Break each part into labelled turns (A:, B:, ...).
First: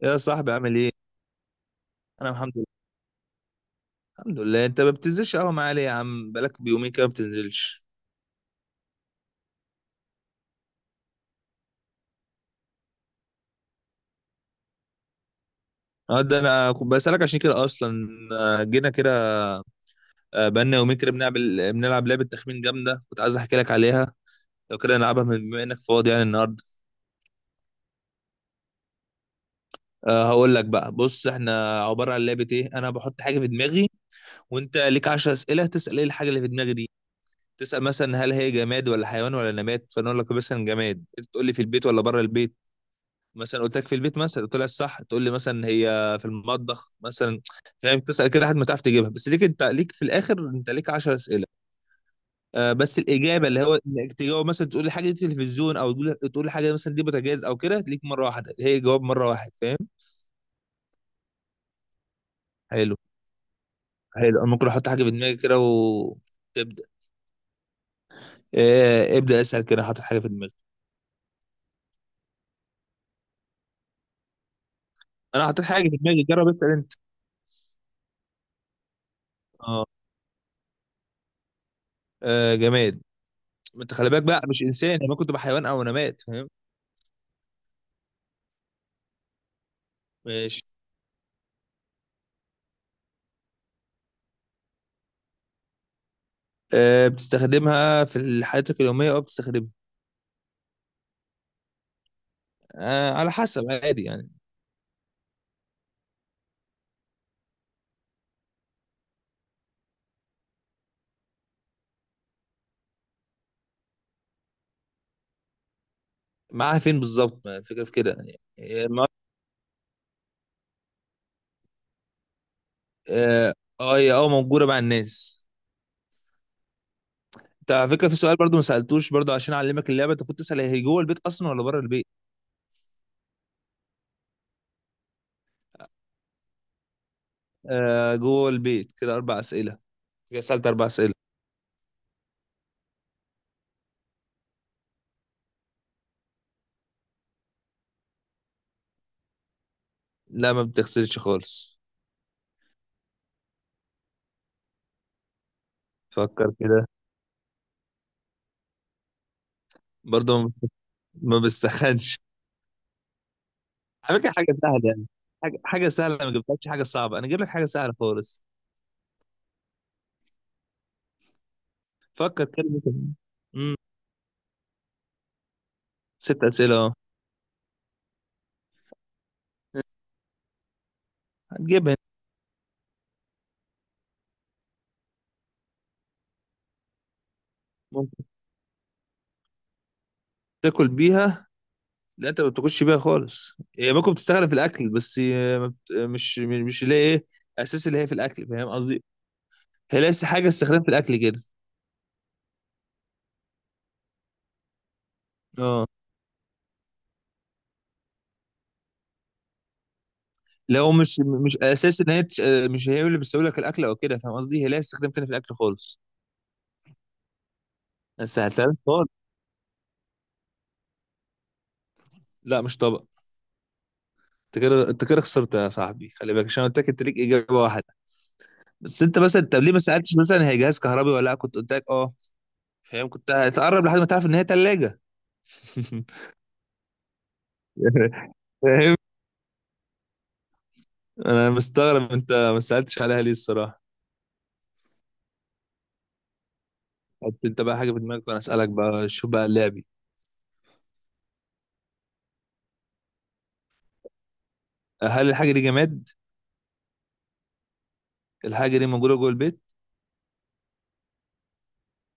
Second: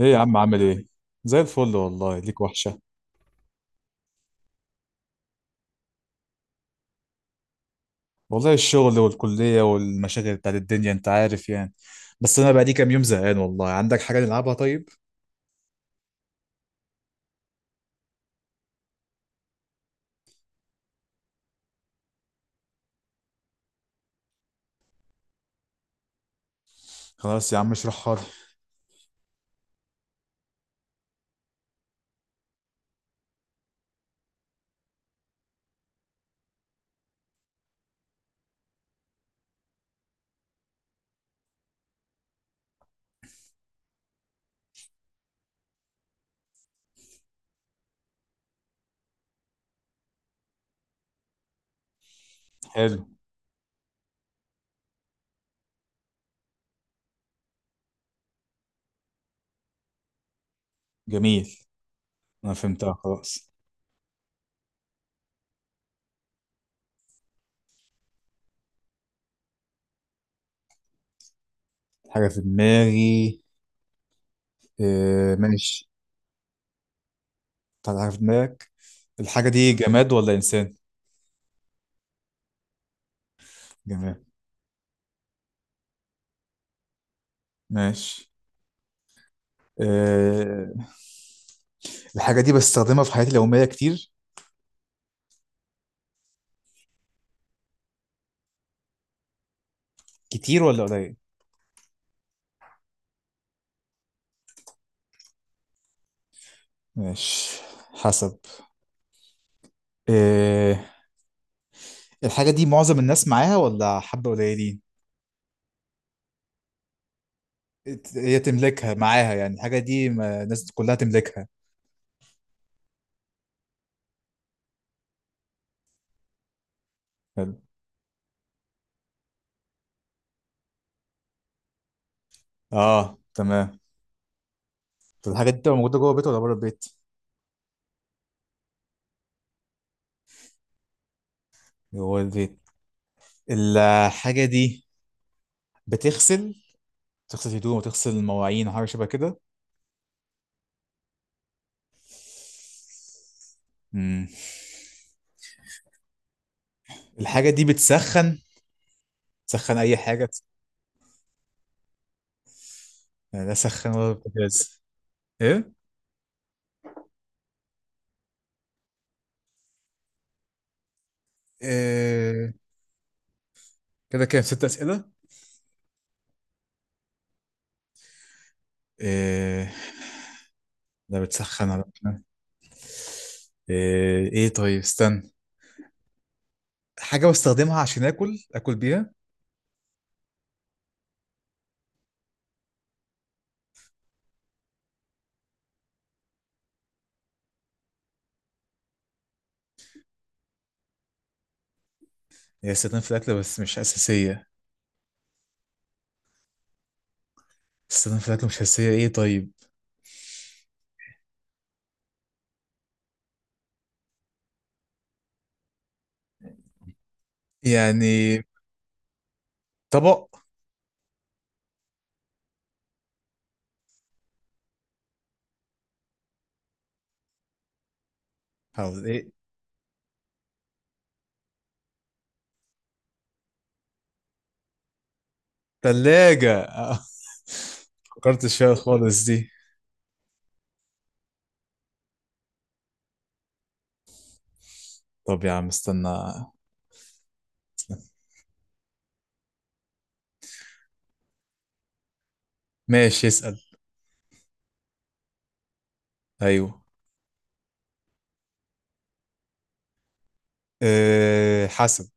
A: ايه
B: يا
A: يا عم
B: صاحبي
A: عامل
B: عامل
A: ايه؟
B: ايه؟
A: زي الفل والله،
B: انا
A: ليك
B: الحمد لله.
A: وحشة.
B: الحمد لله، انت ما بتنزلش قهوه معايا ليه يا عم؟ بقالك بيومين كده ما بتنزلش.
A: والله الشغل والكلية والمشاغل بتاعت الدنيا، انت عارف يعني. بس انا بقى لي كام يوم زهقان والله. عندك حاجة نلعبها طيب؟
B: اه، ده انا كنت بسألك عشان كده اصلا. آه، جينا كده. آه، بقالنا يومين كده بنلعب لعبه تخمين جامده كنت عايز احكي لك عليها. لو كده نلعبها بما انك فاضي يعني النهارده.
A: خلاص يا عم اشرحها لي.
B: هقول لك بقى، بص، احنا عباره عن لعبه ايه؟ انا بحط حاجه في دماغي، وانت ليك 10 اسئله تسأل ايه الحاجه اللي في دماغي دي. تسأل مثلا هل هي جماد ولا حيوان ولا نبات، فانا اقول لك مثلا جماد، انت تقول لي في البيت ولا بره البيت. مثلا قلت لك في البيت، مثلا طلع صح، تقول لي مثلا هي في المطبخ مثلا. فاهم؟ تسال كده لحد ما تعرف تجيبها، بس ليك، انت ليك في الاخر، انت ليك 10 اسئله. آه، بس
A: حلو،
B: الاجابه، اللي هو انك تجاوب مثلا تقول لي حاجه دي تلفزيون، او تقول لي حاجه مثلا دي بوتاجاز او كده، ليك مره واحده، هي جواب مره واحد، فاهم؟
A: جميل، انا فهمتها
B: حلو.
A: خلاص.
B: حلو، انا ممكن احط حاجه في دماغي كده وتبدا. آه، ابدا اسال كده، حاطط حاجه في دماغي.
A: حاجة في دماغي، إيه
B: انا حاطط حاجه
A: ماشي.
B: في دماغي، جرب اسال انت.
A: طلع حاجة في دماغك. الحاجة دي
B: اه.
A: جماد ولا انسان؟
B: آه، جماد. ما انت خلي بالك
A: جماد،
B: بقى، مش انسان، انا كنت بحيوان او نبات، فاهم؟
A: ماشي،
B: ماشي.
A: إيه. الحاجة دي بستخدمها في حياتي اليومية كتير،
B: آه، بتستخدمها في حياتك اليومية، أو بتستخدمها.
A: كتير ولا قليل؟
B: آه، على حسب، عادي يعني.
A: ماشي، حسب، إيه. الحاجة دي معظم الناس معاها ولا حبة قليلين؟
B: معاها فين بالظبط؟ ما الفكرة في كده يعني،
A: هي
B: هي
A: تملكها
B: ما-
A: معاها، يعني الحاجة دي الناس كلها تملكها.
B: اه. آه، هي موجودة مع الناس.
A: حلو.
B: انت على فكرة في سؤال برضو ما سألتوش برضو، عشان أعلمك اللعبة، انت المفروض تسأل هي جوه البيت أصلا ولا بره البيت.
A: اه تمام. طب الحاجة دي بتبقى موجودة جوه البيت ولا بره البيت؟
B: آه، جوه البيت. كده أربع أسئلة، كده سألت أربع أسئلة.
A: جوه البيت. الحاجة دي بتغسل، تغسل هدوم وتغسل مواعين وحاجة شبه كده؟
B: لا، ما بتغسلش خالص.
A: مم.
B: فكر كده.
A: الحاجة دي بتسخن، تسخن أي حاجة؟
B: برضو ما بت- ما بتسخنش.
A: يعني لا سخن ولا
B: على فكرة حاجة
A: بوتاجاز.
B: سهلة يعني. حاجة
A: إيه؟
B: حاجة سهلة، أنا ما جبتلكش حاجة صعبة، أنا جايب لك حاجة سهلة خالص. فكر
A: إيه،
B: كده، ممكن.
A: كده كام؟ ست أسئلة؟
B: ست اسئله، اه.
A: إيه، لا بتسخن
B: هتجيبها.
A: ولا، إيه, ايه طيب استنى. حاجة بستخدمها عشان
B: ممكن
A: اكل، اكل بيها.
B: تاكل بيها. لا، انت ما بتاكلش بيها خالص، هي ممكن بتستخدم في الاكل، بس هي ما بت- مش اللي هي ايه، اساس اللي هي في الاكل، فاهم قصدي؟ هي ليس حاجه استخدام في الاكل كده.
A: هي استخدام في الاكل بس مش اساسية؟
B: اه.
A: استخدام في الاكل مش اساسية، ايه طيب،
B: لو مش اساس ان هي تش- آه، مش هي اللي بتسوي لك الاكل او كده، فاهم قصدي؟ هي ليها استخدام تاني في الاكل خالص. بس
A: يعني
B: سهلتها لك خالص.
A: طبق.
B: لا، مش طبق. انت كده خسرت يا صاحبي، خلي بالك، عشان قلت لك انت ليك اجابه واحده. بس
A: حاول
B: انت
A: ايه.
B: مثلا، طب ليه ما سالتش مثلا هي جهاز كهربي ولا لا؟ كنت قلت لك اه، فاهم؟ كنت هتقرب لحد ما تعرف ان هي ثلاجه.
A: تلاجة، آه، فكرت فيها
B: فاهم.
A: خالص دي.
B: انا مستغرب انت ما سالتش عليها ليه الصراحه.
A: طب يا عم استنى.
B: حط انت بقى حاجه في
A: استنى.
B: دماغك وانا اسالك بقى، شوف بقى لعبي.
A: ماشي اسأل.
B: هل الحاجه دي جماد؟
A: ايوه.
B: الحاجه دي موجوده جوه البيت؟
A: إيه حسب،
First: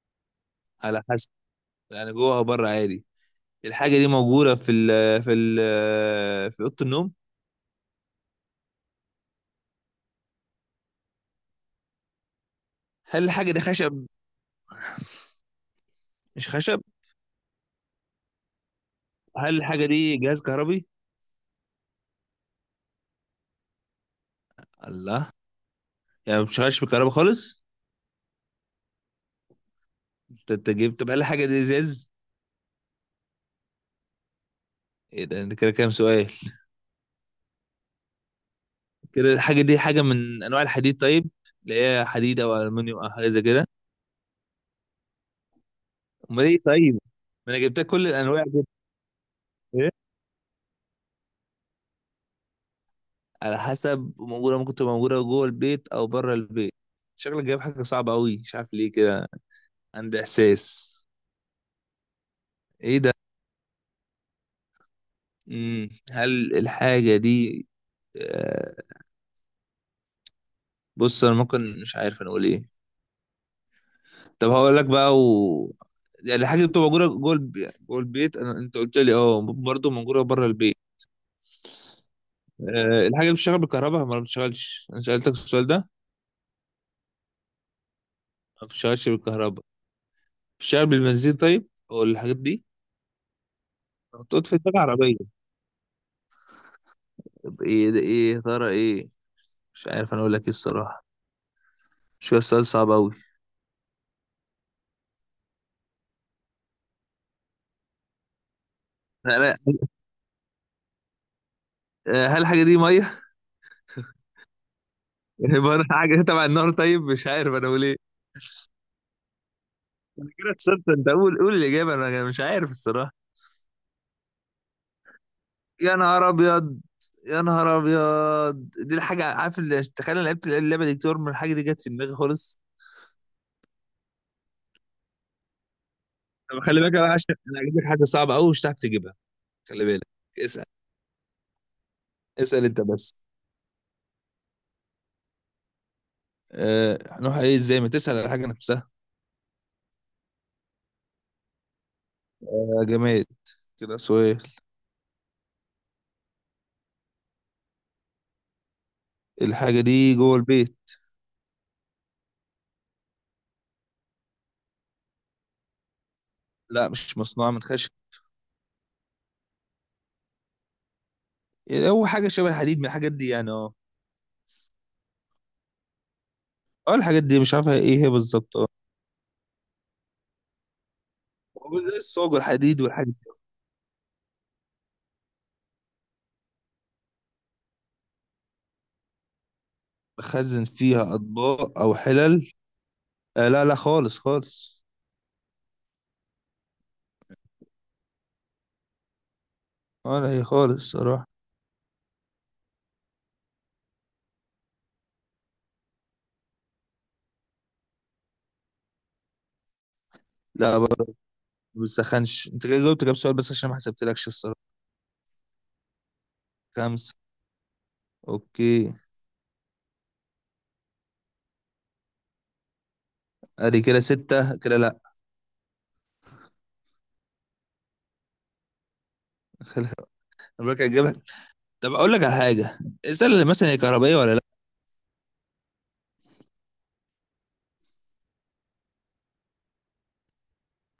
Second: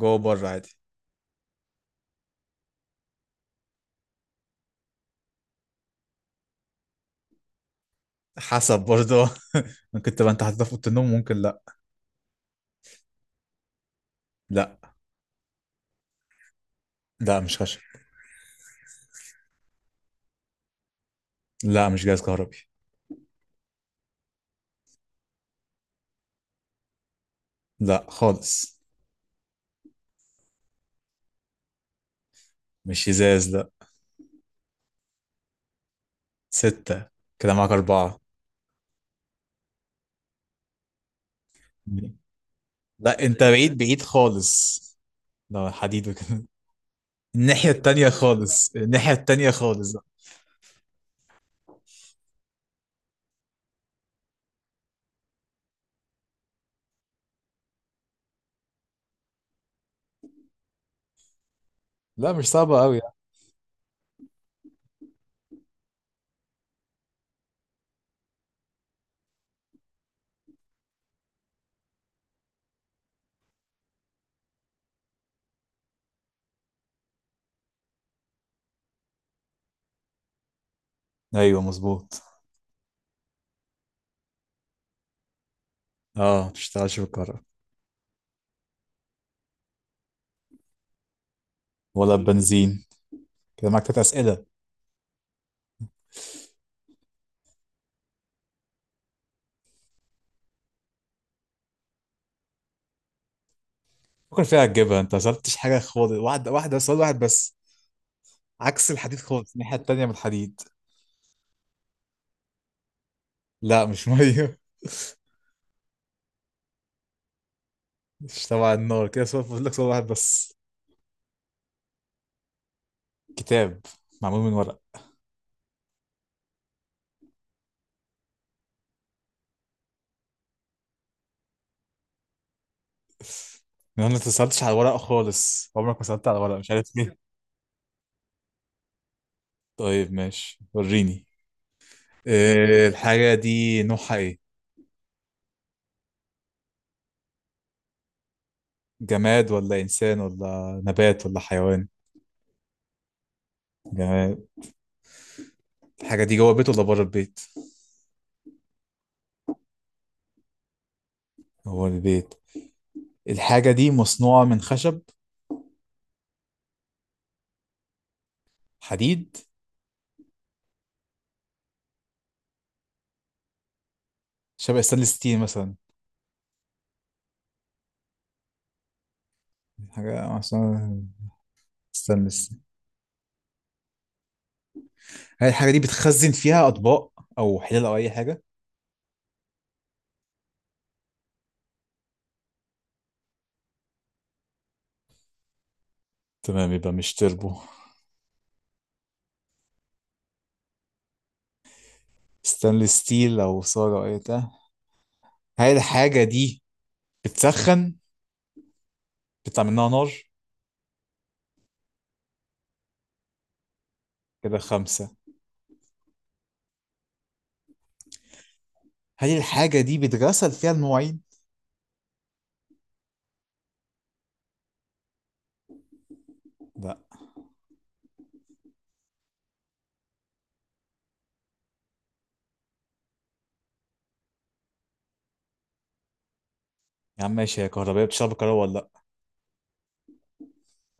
A: جوه بره عادي.
B: على حسب، يعني جوه او بره عادي. الحاجه دي موجوده في ال في ال في اوضه النوم؟
A: حسب برضه. ممكن تبقى انت حاططها في اوضه النوم، ممكن لا.
B: هل الحاجه دي خشب؟
A: لا.
B: مش خشب.
A: لا مش خشب.
B: هل الحاجه دي جهاز كهربي؟
A: لا مش جهاز كهربي.
B: الله. يعني مش خش بالكهرباء خالص.
A: لا خالص.
B: انت جبت، طب هل الحاجه دي ازاز؟
A: مش ازاز لا.
B: ايه ده، انت كده كام سؤال؟
A: ستة. كده معاك أربعة.
B: كده الحاجه دي حاجه من انواع الحديد طيب، اللي هي حديد او المونيوم او
A: لا
B: حاجه
A: أنت
B: زي كده.
A: بعيد، بعيد خالص لو حديد
B: امال
A: وكده.
B: ايه طيب؟ ما انا
A: الناحية
B: جبت لك كل
A: التانية
B: الانواع دي.
A: خالص، الناحية التانية
B: ايه،
A: خالص.
B: على حسب موجوده، ممكن تبقى موجوده جوه البيت او بره البيت. شكلك جايب حاجه صعبه قوي، مش عارف ليه كده، عندي احساس.
A: لا مش صعبة
B: ايه
A: أوي.
B: ده. هل الحاجه دي آه، بص، انا ممكن مش عارف انا اقول ايه. طب هقول لك بقى، و، يعني الحاجه اللي بتبقى موجوده جوه البيت، انت قلت لي اه برضه موجوده بره البيت.
A: يعني أيوه مظبوط.
B: أه، الحاجه اللي بتشتغل بالكهرباء ما بتشتغلش، انا سالتك السؤال ده.
A: أه مشتغلش بالكهرباء.
B: ما بتشتغلش بالكهرباء. بتشتغل بالبنزين طيب، او
A: ولا
B: الحاجات دي؟
A: بنزين. كده معاك تلات أسئلة.
B: محطوط في دماغ عربية. طب ايه ده؟ ايه يا ترى؟ ايه؟ مش عارف انا اقول لك ايه الصراحة، شو السؤال صعب اوي.
A: فكر فيها تجيبها، أنت مسألتش حاجة خالص، واحدة واحدة، سؤال واحد بس. عكس الحديد خالص،
B: انا،
A: الناحية التانية من الحديد.
B: آه، هل الحاجة دي مية؟
A: لا مش مية.
B: عبارة عن حاجة تبع النار طيب؟ مش عارف انا اقول ايه.
A: مش تبع النار. كده سؤال فاضل لك، سؤال واحد
B: انا
A: بس.
B: كده خسرت، انت قول الإجابة، انا، مش عارف الصراحة.
A: كتاب معمول من ورق.
B: يا نهار ابيض. يا نهار ابيض، دي الحاجة، عارف اللي، تخيل، انا لعبت اللعبة دي كتير، من الحاجة دي جت في دماغي خالص.
A: انا ما اتصلتش على الورق خالص، عمرك ما سألت على الورق،
B: طب
A: مش
B: خلي بالك
A: عارف
B: بقى،
A: ليه.
B: عشان انا هجيب لك حاجة صعبة اوي، مش هتعرف تجيبها. خلي بالك.
A: طيب ماشي
B: اسأل.
A: وريني.
B: اسأل انت
A: إيه
B: بس.
A: الحاجة دي نوعها ايه؟
B: أه، هنروح ايه ازاي؟ ما تسأل على حاجة نفسها.
A: جماد ولا انسان ولا نبات ولا حيوان؟
B: أه، جماد. كده سؤال.
A: جماد. الحاجة دي جوه البيت ولا بره البيت؟
B: الحاجة دي جوه البيت.
A: جوه البيت. الحاجة دي مصنوعة من خشب؟
B: لا، مش مصنوعة من خشب.
A: حديد؟
B: إيه، هو حاجة شبه الحديد من الحاجات دي يعني، اه.
A: شبه ستانلس ستيل مثلا؟
B: اه، الحاجات دي مش عارفة ايه هي بالظبط، اه.
A: حاجة مصنوعة،
B: هو زي الصاج
A: ستانلس.
B: والحديد والحاجات دي.
A: هل الحاجة دي بتخزن فيها أطباق أو حلال أو أي حاجة؟
B: بخزن فيها أطباق أو حلل؟ آه، لا، لا خالص، خالص.
A: تمام، يبقى مش تربو،
B: اه، لا، هي خالص صراحة.
A: ستانلس ستيل أو صاج أو أي بتاع. هل الحاجة دي بتسخن، بيطلع منها نار؟
B: لا، ما بتسخنش. انت كده جاوبت كام سؤال بس عشان ما حسبتلكش
A: كده
B: الصراحة.
A: خمسة.
B: خمسة. اوكي.
A: هل الحاجة دي بتغسل فيها المواعين؟
B: ادي كده ستة، كده لا.
A: لا.
B: انا بقى هجيب لك، طب اقول لك على حاجة. السلة اللي مثلا هي كهربائية ولا لا؟
A: يا عم ماشي، هي كهربائية، بتشتغل بالكهرباء ولا لا؟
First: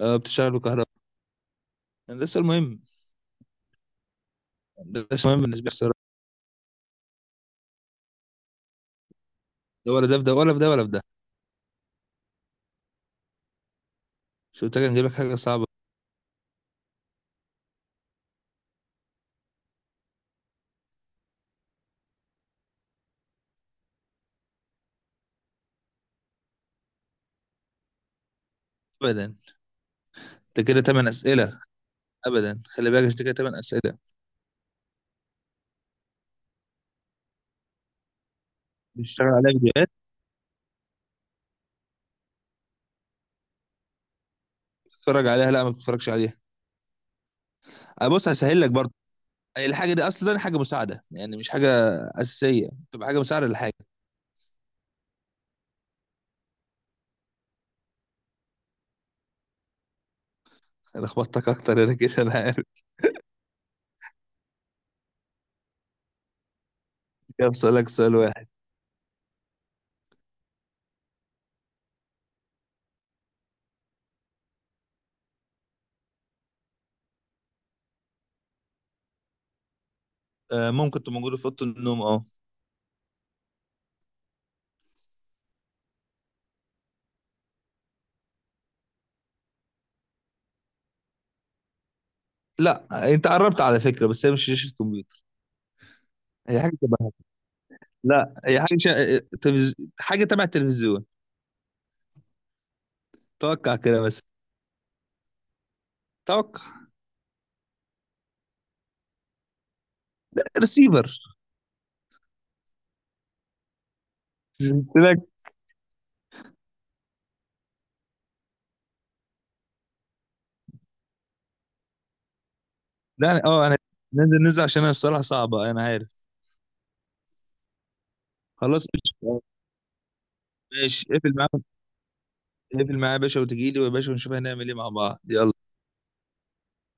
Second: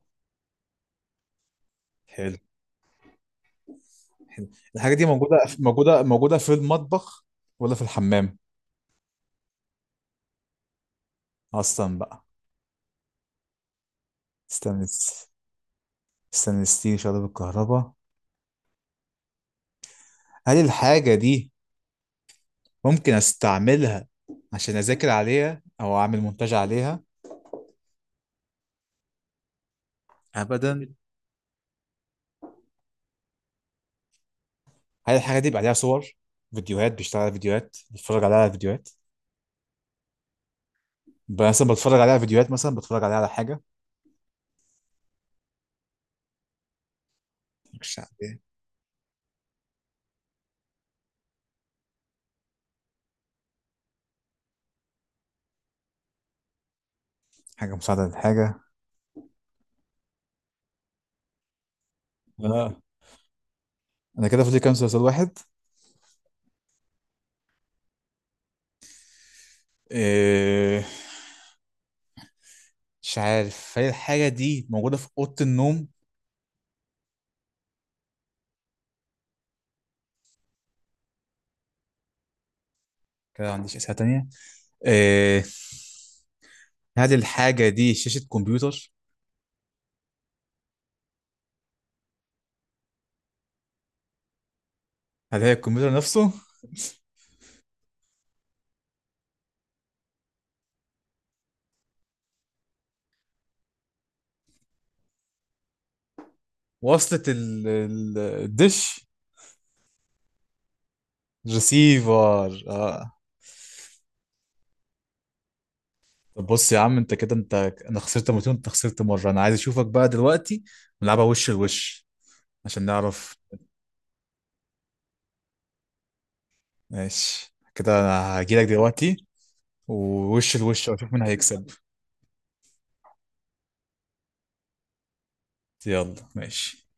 B: آه، بتشتغل بكهرباء. ده
A: حلو.
B: السؤال مهم.
A: حلو. الحاجة
B: ده
A: دي
B: السؤال
A: موجودة،
B: مهم بالنسبة لي
A: موجودة،
B: الصراحة.
A: موجودة في المطبخ ولا في الحمام؟
B: ده ولا ده، في ده ولا في ده ولا في ده.
A: أصلا بقى
B: شو قلت
A: استنى.
B: لك نجيب لك حاجه صعبه.
A: استنى ستيل شغالة بالكهرباء. هل الحاجة دي ممكن أستعملها عشان أذاكر عليها أو أعمل مونتاج عليها؟
B: ابدا. انت كده
A: أبدا.
B: تمن اسئله. ابدا، خلي بالك، انت كده تمن اسئله.
A: هل الحاجة دي بيبقى عليها صور، فيديوهات، بيشتغل على فيديوهات، بتفرج عليها على فيديوهات؟
B: بتشتغل عليها فيديوهات،
A: مثلا بتفرج عليها على فيديوهات، مثلا بتفرج عليها على حاجة
B: بتتفرج عليها. لا، ما بتتفرجش عليها. أه، بص،
A: الشعبية.
B: هسهل لك برضه. الحاجه دي اصلا حاجه مساعده، يعني مش حاجه اساسيه، تبقى حاجه مساعده للحاجه.
A: حاجة مساعدة للحاجة.
B: انا خبطتك اكتر انا، كده انا عارف.
A: اه. أنا كده فاضل كام؟ مسلسل واحد.
B: كده بسألك سؤال واحد.
A: إيه، مش عارف. هل الحاجة دي موجودة في أوضة النوم؟
B: أه، ممكن تبقى موجوده في اوضه النوم، اه.
A: كده ما عنديش أسئلة تانية. إيه. هل الحاجة دي شاشة كمبيوتر؟
B: لا، انت قربت على فكره، بس هي مش شاشه كمبيوتر.
A: هل هي الكمبيوتر نفسه؟
B: هي حاجه تبع، لا هي حاجه تبع التلفزيون. توقع كده بس. توقع.
A: وصلت الدش.
B: ريسيفر.
A: ريسيفر اه.
B: قلت لك.
A: طب بص يا عم انت كده انا خسرت مرتين، انت خسرت مرة، انا عايز اشوفك بقى دلوقتي. نلعبها وش لوش عشان
B: لا
A: نعرف.
B: أنا- اه انا، ننزل عشان انا الصراحه صعبه انا عارف.
A: ماشي، كده انا هجيلك
B: خلاص،
A: دلوقتي
B: قشطة.
A: ووش الوش
B: ماشي،
A: واشوف مين
B: اقفل معاه.
A: هيكسب.
B: اقفل معاه يا باشا، وتجيلي يا باشا، ونشوف هنعمل ايه مع بعض، يلا.
A: يلا ماشي.